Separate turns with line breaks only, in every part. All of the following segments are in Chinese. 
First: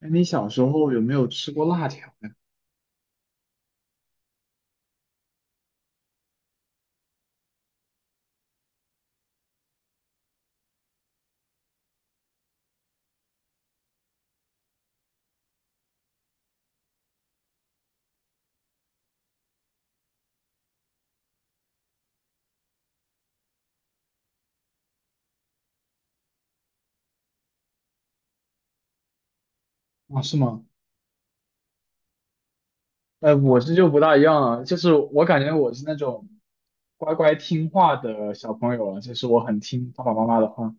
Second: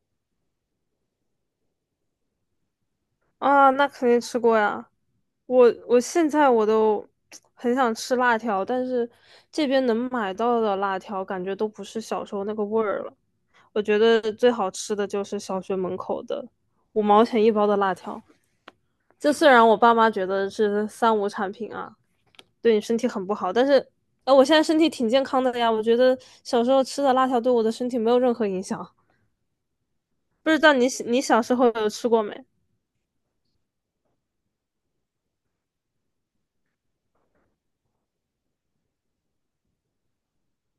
哎，你小时候有没有吃过辣条呀？
啊，那肯定吃过呀。我现在我都很想吃辣条，但是这边能买到的辣条感觉都不是小时候那个味儿了。我觉得最好吃的就是小学门口的5毛钱一包的辣条。这虽然我爸妈觉得是三无产品啊，对你身体很不好，但是我现在身体挺健康的呀。我觉得小时候吃的辣条对我的身体没有任何影响。
啊，是
不知
吗？
道你小时候有吃过没？
我是就不大一样了，就是我感觉我是那种乖乖听话的小朋友了，就是我很听爸爸妈妈的话，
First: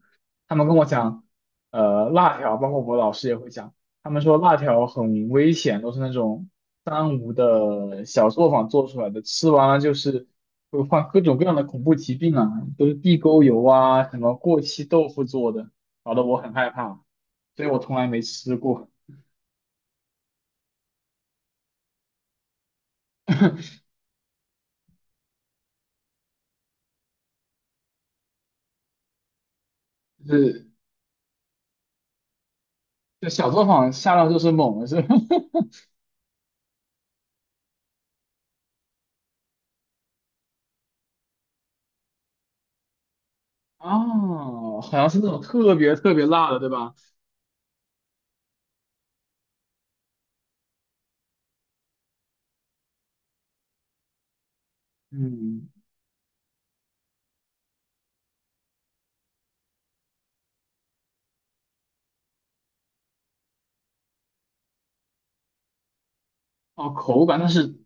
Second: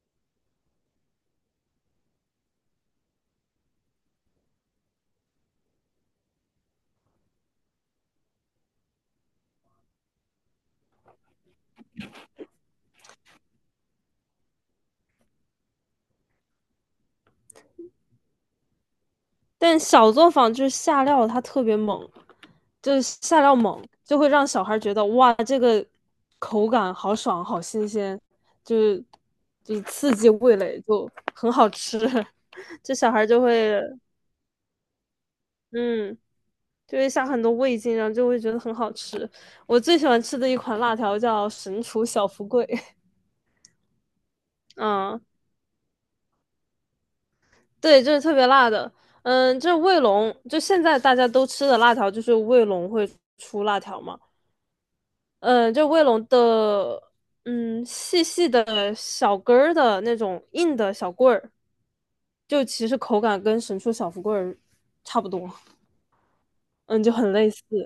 他们跟我讲，辣条，包括我老师也会讲，他们说辣条很危险，都是那种三无的小作坊做出来的，吃完了就是会患各种各样的恐怖疾病啊，都是地沟油啊，什么过期豆腐做的，搞得我很害怕，所以我从来没吃过。
但小作坊就是下料，它特别猛，就是下料猛，就会让小孩觉得哇，这个口感好爽，好新鲜，就是就是刺激
就
味
是
蕾，就很好吃。这小孩
就
就
小作
会，
坊下料就是猛了是吧？
嗯，就会下很多味精，然后就会觉得很好吃。我最喜欢吃的一款辣条叫神厨小福贵，
啊，好像是
嗯，
那种特别特别辣的，对吧？
对，就是特别辣的。嗯，就是卫龙，就现在大家都吃的辣条，就是卫龙会出辣条嘛。
嗯，
就卫龙的，嗯，细细的小根儿的那种硬的小棍儿，就其实口感跟神厨小福棍儿差不多，
哦，
嗯，就
口
很
感，但
类似，
是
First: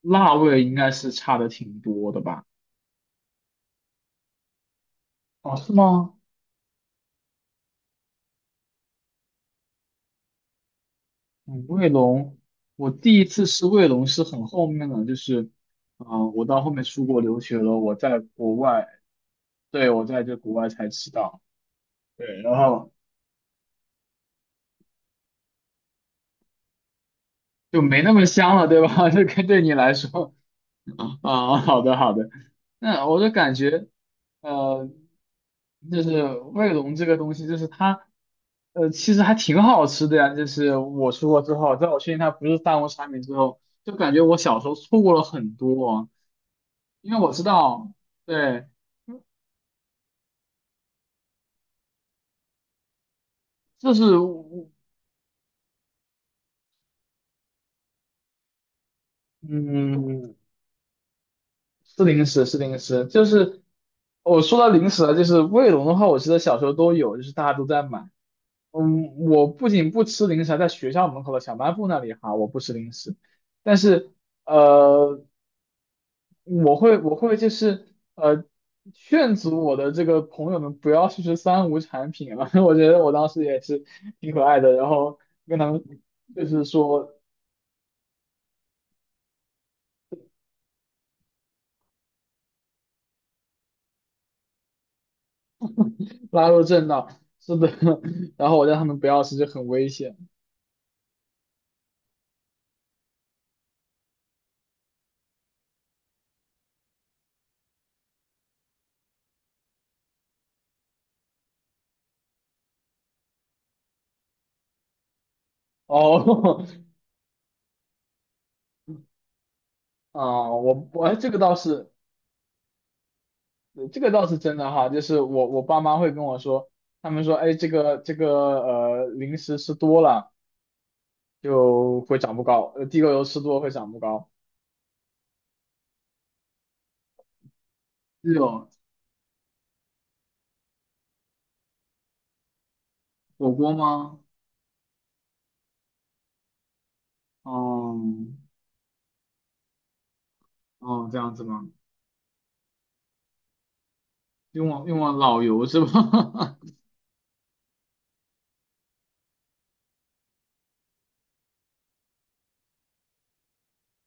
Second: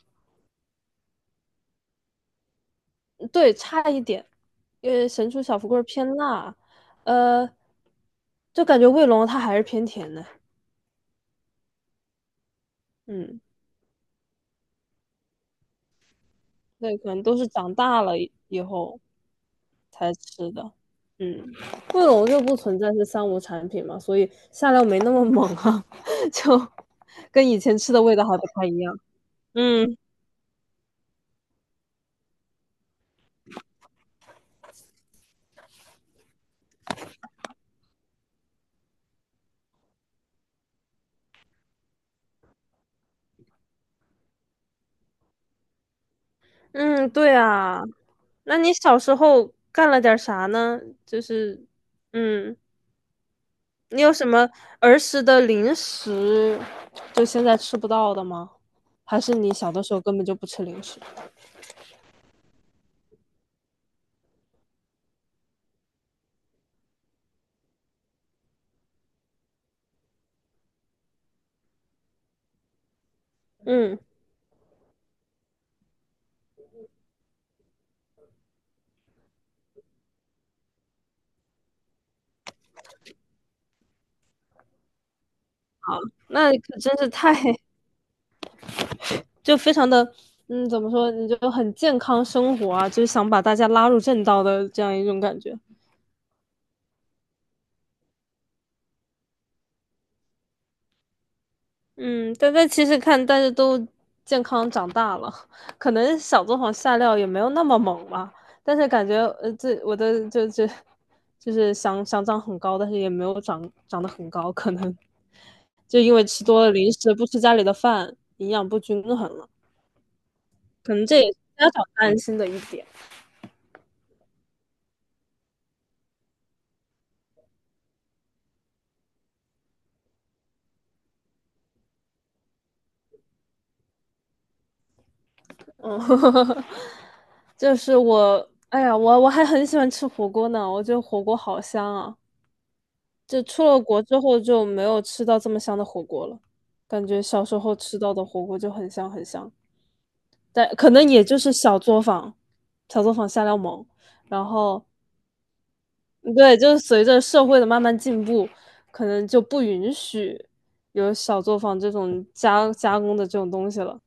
辣味应该是差的挺多的吧？
对，差一点，因为神厨
哦，
小福
是
棍儿偏
吗？
辣，呃，就感觉卫龙它还是偏甜的，
嗯，卫龙，我第一
嗯，
次吃卫龙是很后面了，就是，我到后面
对，
出
可
国
能都
留
是
学
长
了，我
大
在
了以
国
以
外，
后
对，我
才
在这
吃
国外
的，
才吃到，
嗯，卫
对，
龙就
然
不存
后
在是三无产品嘛，所以下料没那么猛啊，就跟以前
就
吃
没
的
那
味
么
道还不
香了，
太一
对
样。
吧？这跟对你来
嗯
说，啊，好的好的，那我就感觉。呃，就是卫龙这个东西，就是它，其实还挺好吃的呀。就是我出国之后，在我确定它不是三无产品之后，就感觉我小时候错过了很多，
嗯，
因为我
对
知
啊。
道，
那
对，
你小时候干了点儿啥呢？就是，嗯，
就
你有
是
什么
我
儿时的零食，就现在吃不到的吗？还是你小的时候根本
嗯，
就不吃零食？
是零食，是零食，就是我说到零食了，就是卫龙的话，我记得小时候都有，就是大家都在买。嗯，我不仅不吃零食，还在学校门口的小卖部那里哈，我不吃零食。但
嗯，
是呃，我会就是呃劝阻我的这个朋友们不要去吃三无产品了，我觉得我当时也是挺可爱的，然后跟他们就
那你
是
可真是
说
太，就非常的，嗯，怎么说，你就很健康生活啊，就是想把大家拉入正道的这样一种感觉。
拉入正道，是的，然后我让他们不要吃就很危险。
嗯，但其实看大家都健康长大了，可能小作坊下料也没有那么猛吧，但是感觉这我的就是想长很高，但是也没有长得很高，可能就因为吃多
哦，
了零食，不吃家里的饭，营养不均衡了，
啊、我
可
我
能
哎
这
这
也
个
是
倒
家长
是
担心的一点。
这个倒是真的哈，就是我爸妈会跟我说，他们说哎这个零食吃多了就会长不高，地沟油吃多会长不高。
嗯，就是
是
我，
有
哎呀，我还很喜欢吃火锅呢，我觉得火锅好香啊。就
火
出
锅
了国
吗？
之后就没有吃到这么香的火锅了，感觉小时候
哦
吃到的火锅就很香很香，但可能
哦，这
也
样
就
子
是
吗？
小作坊，小作坊下料猛，然
用
后
往用往老油是
嗯，对，
吧？
就是随着社会的慢慢进步，可能就不允许有小作坊这种加工的这种东西了，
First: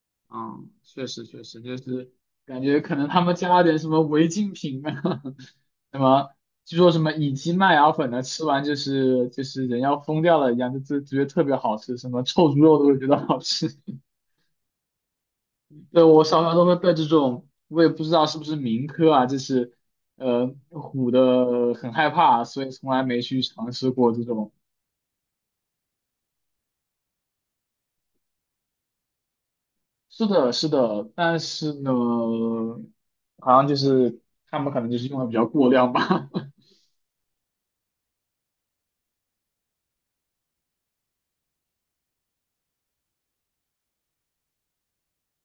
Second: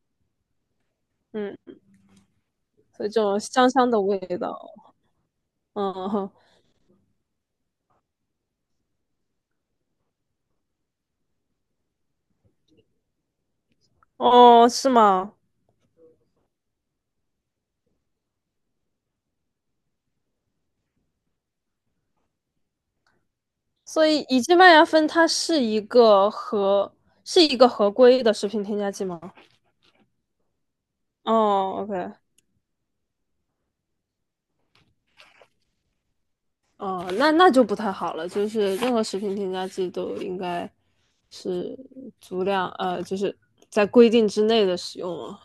嗯，确实确
嗯，
实，就是感觉可
所
能
以
他
这
们
种
加了
香
点什
香
么
的味
违禁
道，
品啊，什
嗯
么
哼，
据说什么乙基麦芽粉呢，吃完就是人要疯掉了一样，就觉得特别好吃，什么臭猪肉都会觉得好吃。
哦，是吗？
对，我小时候都会被这种，我也不知道是不是民科啊，就是唬得很害怕，所以从来没去尝试
所
过
以
这
乙
种。
基麦芽酚它是一个合规的食品添加剂吗？
是的，是的，但是
哦
呢，
，OK,
好像就是他们可能就是用的比较过量吧。
哦，那就不太好了，就是任何食品添加剂都应该是足量，就是在规定之内的使用啊。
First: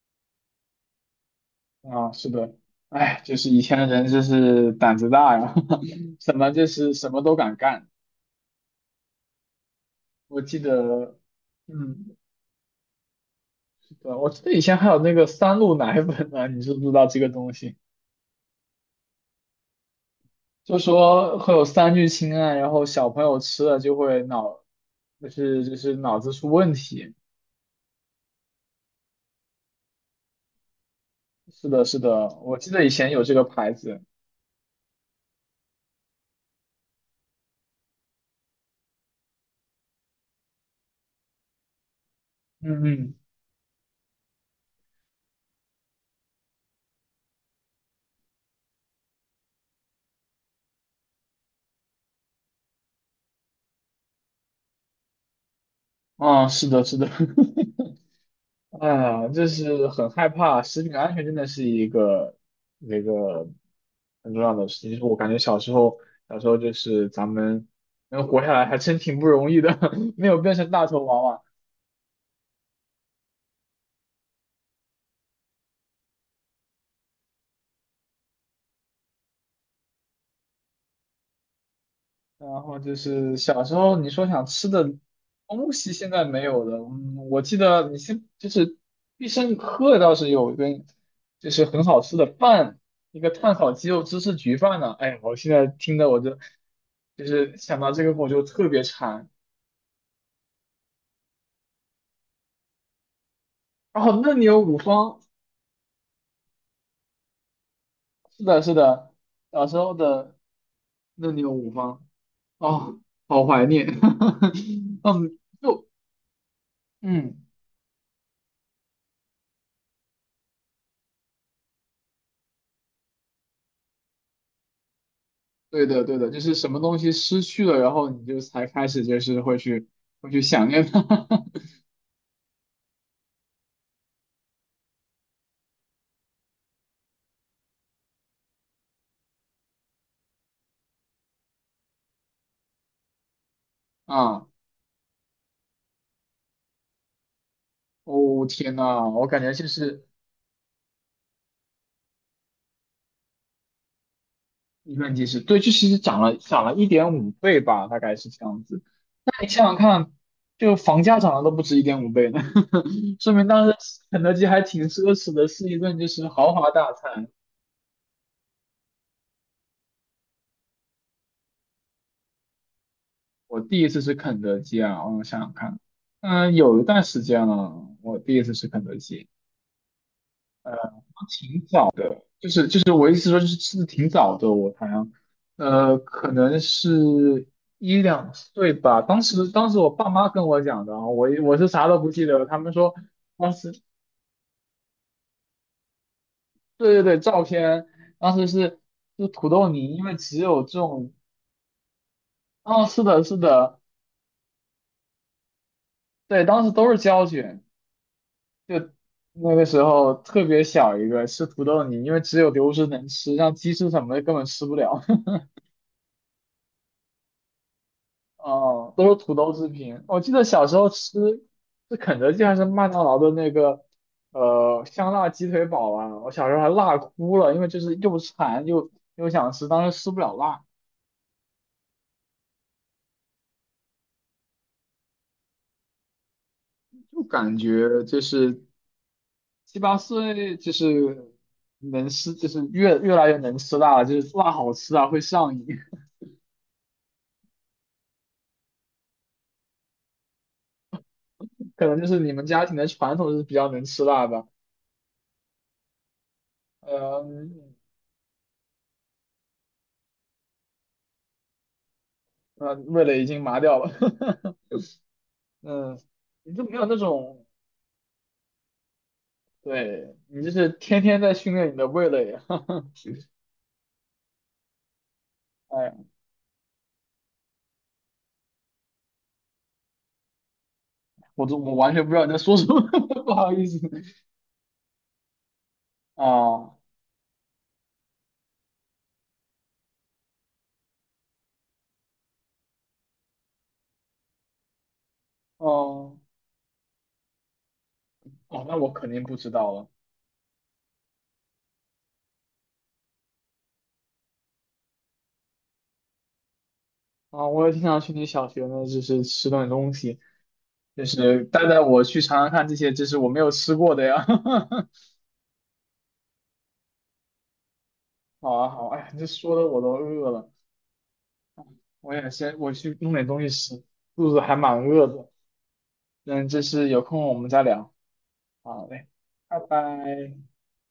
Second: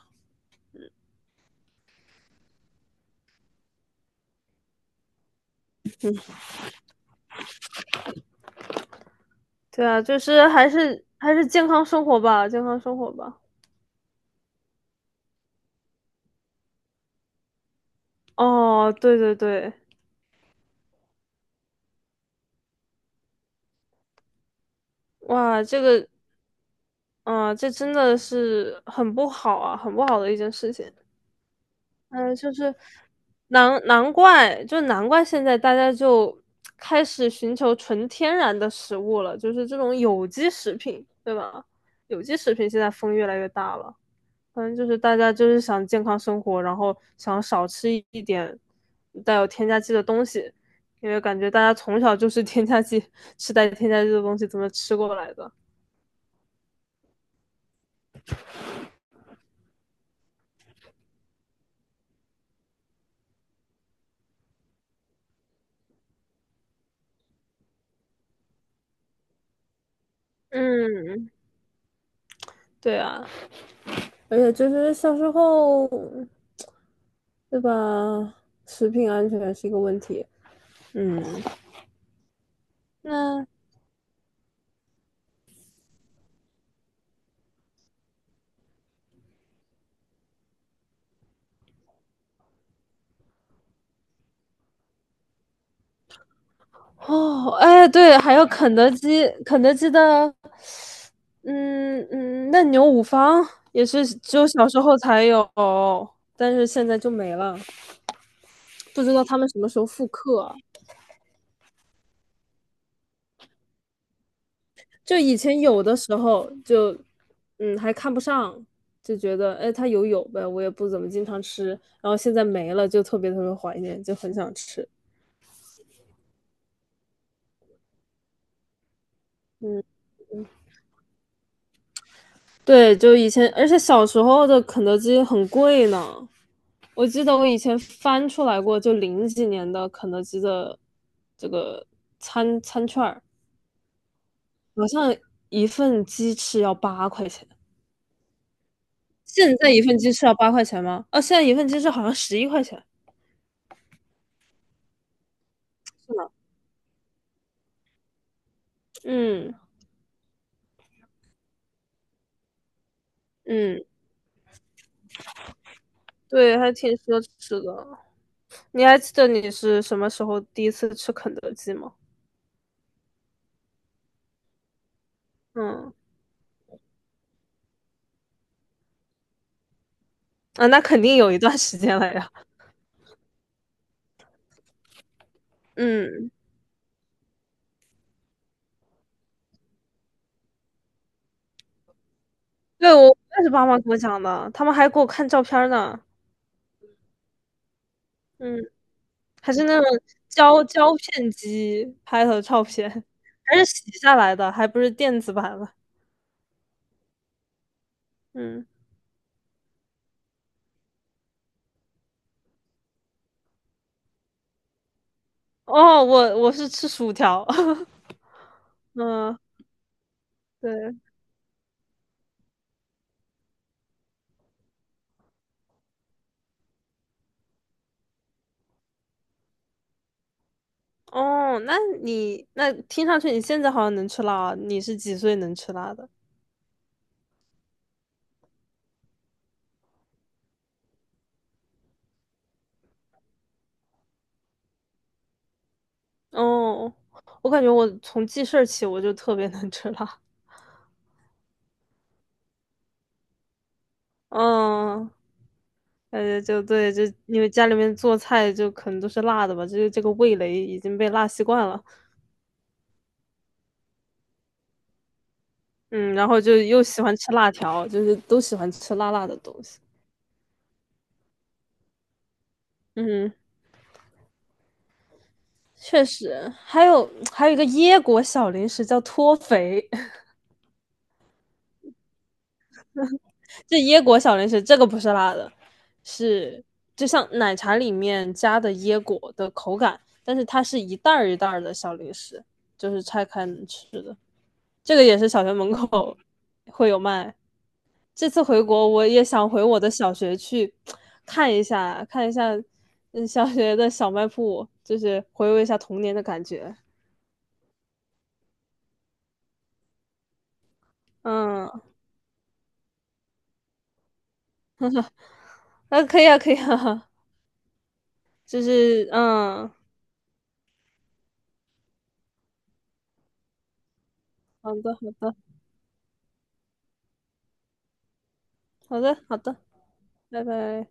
啊，是的，哎，就是以前的人真是胆子大呀，就是什么都敢干。
对啊，就
我
是
记
还是
得，
还是健康生
嗯，
活吧，健康生活吧。
对，我记得以前还有那个三鹿奶粉呢，你知不知道这个东西？
哦，对对对，
就说会有三聚氰胺，然后小朋友吃了就会脑，就
哇，
是就
这
是
个，
脑子出问题。
啊，这真的是很不好啊，很不好的一件事情。
是的，是的，
嗯，就
我记
是
得以前有这个牌
难
子。
难怪，就难怪现在大家就开始寻求纯天然的食物了，就是这种有机食品，对吧？有机食品现
嗯
在
嗯。
风越来越大了，反正就是大家就是想健康生活，然后想少吃一点带有添加剂的东西，因为感觉大家从小就是 添加剂，吃带添加剂的东西怎么吃过来的？
啊，是的，是的，哎呀，就是很害怕，食品安全真的是一个那个很重要的事情。就是我感觉小时候，小时候就是咱们能活下来，还真挺不容易的，没有变成大头娃
嗯，
娃。
对啊，而且就是小时候。对吧？食品安全是一个问题。嗯，
然后就是
那
小时候你说想吃的东西，现在没有了。嗯，我记得你先就是必胜客倒是有一根，就是很好吃的饭，一个炭烤鸡肉芝士焗饭呢、哎呀我现在听的我就就
哦，
是想
哎，
到这个
对，
我
还
就
有
特
肯
别
德基，
馋。
肯德基的，嗯嗯，嫩牛五方也是
哦，嫩
只有
牛
小
五
时候
方，
才有，但是现在就没了，
是的，是
不
的，
知道他们什
小
么
时
时候
候
复
的
刻。
嫩牛五方，啊，好怀念。
就
嗯，
以前有的时候就，
嗯。
嗯，还看不上，就觉得哎，它有呗，我也不怎么经常吃，然后现在没了，就特别特别怀念，就很想吃。
对的，对的，就是什么东西失去了，然后你就才开始就是会
嗯。
去会去想念它。
对，就以前，而且小时候的肯德基很贵呢。我记得我以前翻出来过，就零几年的肯德基的这个餐券儿，
啊！
好像一份鸡翅要八块钱。
哦天呐，我感觉
现
就
在一份
是
鸡翅要八块钱吗？哦，现在一份鸡翅好像11块钱，
一顿机是对，就其实
是
涨
吗？
了涨了一点五倍吧，大概是这样子。那你
嗯
想想看，就房价涨了都不止一点五倍呢，说明当时
嗯，
肯德基还挺奢侈的，是一顿就是豪
对，
华
还挺
大
奢
餐。
侈的。你还记得你是什么时候第一次吃肯德基吗？
我第一次吃肯德基啊，我想想看，
嗯，
嗯，有一段时间了，我第一次吃肯德基。
啊，那
呃
肯定有一段时间了呀。
就是我意思说，就是吃的挺早的，我好像，可
嗯。
能是一两岁吧。当时我爸妈跟我讲的啊，我是啥都不记得了。他们说
对，我也是
当
爸
时
妈给我讲的，他们还给我看照片儿呢，
对对对，照片当时
嗯，
是就土
还是
豆
那种
泥，因为只有
胶
这
胶
种，
片机拍的照
哦，
片，
是的是
还是
的，
洗下来的，还不是电子版的，
对，当时都是胶卷，
嗯，
就那个时候特别小一个吃土豆泥，因为只有流食能吃，像鸡翅什么的根本吃不了。
哦，我是吃薯条，
哦，都是土
嗯，
豆制品。我记得小时候
对，
吃是肯德基还是麦当劳的那个香辣鸡腿堡啊，我小时候还辣哭了，因为就是又馋又想吃，当时吃不了辣，
哦，那你那听上去你现在好像能吃辣啊，你是几岁能吃辣的？
就感觉就是七八岁就是能吃，就是越来越能吃辣了，就是辣好吃啊，会上瘾。
哦，我感觉我从记事儿起我就特别能吃辣，
可能就是你们家庭的传统是比较能吃辣吧。
嗯。就对，就因为家
嗯
里面做菜就可能都是辣的吧，就是这个味蕾已经被辣习惯了。
呃，味蕾已经麻掉了。嗯，
嗯，然后
你
就
就没
又
有那
喜欢吃
种。
辣条，就是都喜欢吃辣辣的东西。
对，你这是天天在训练你的味蕾。
嗯，
哎，
确实，还有一个椰果小零食叫脱肥，
我完全不知道你在说什么，不好意
这
思。
椰果小零食这个不是辣的，是
哦
就像奶茶里面加的椰果的口感，但是它是一袋儿一袋儿的小零食，就是拆开能吃的。这个也是小学门口
哦
会有卖。这次回
哦，那
国，
我
我
肯
也
定不
想
知
回
道
我
了
的小学去看一下，看一下小学的小卖部，就是回味一下童年的感觉。
啊。我也经常去你小学呢，就是吃顿东西，就是带带
嗯，
我去尝尝看这些，这是我没有吃过的呀。
那啊可以啊，可以啊，
好
就
啊好啊，哎
是
呀，这说的
嗯，
我都饿了，我也先我去弄点东西吃，肚子还
好
蛮
的，好
饿的。
的，
嗯，这是有空我们再聊。好
好
嘞，
的，好的，
拜拜。
拜拜。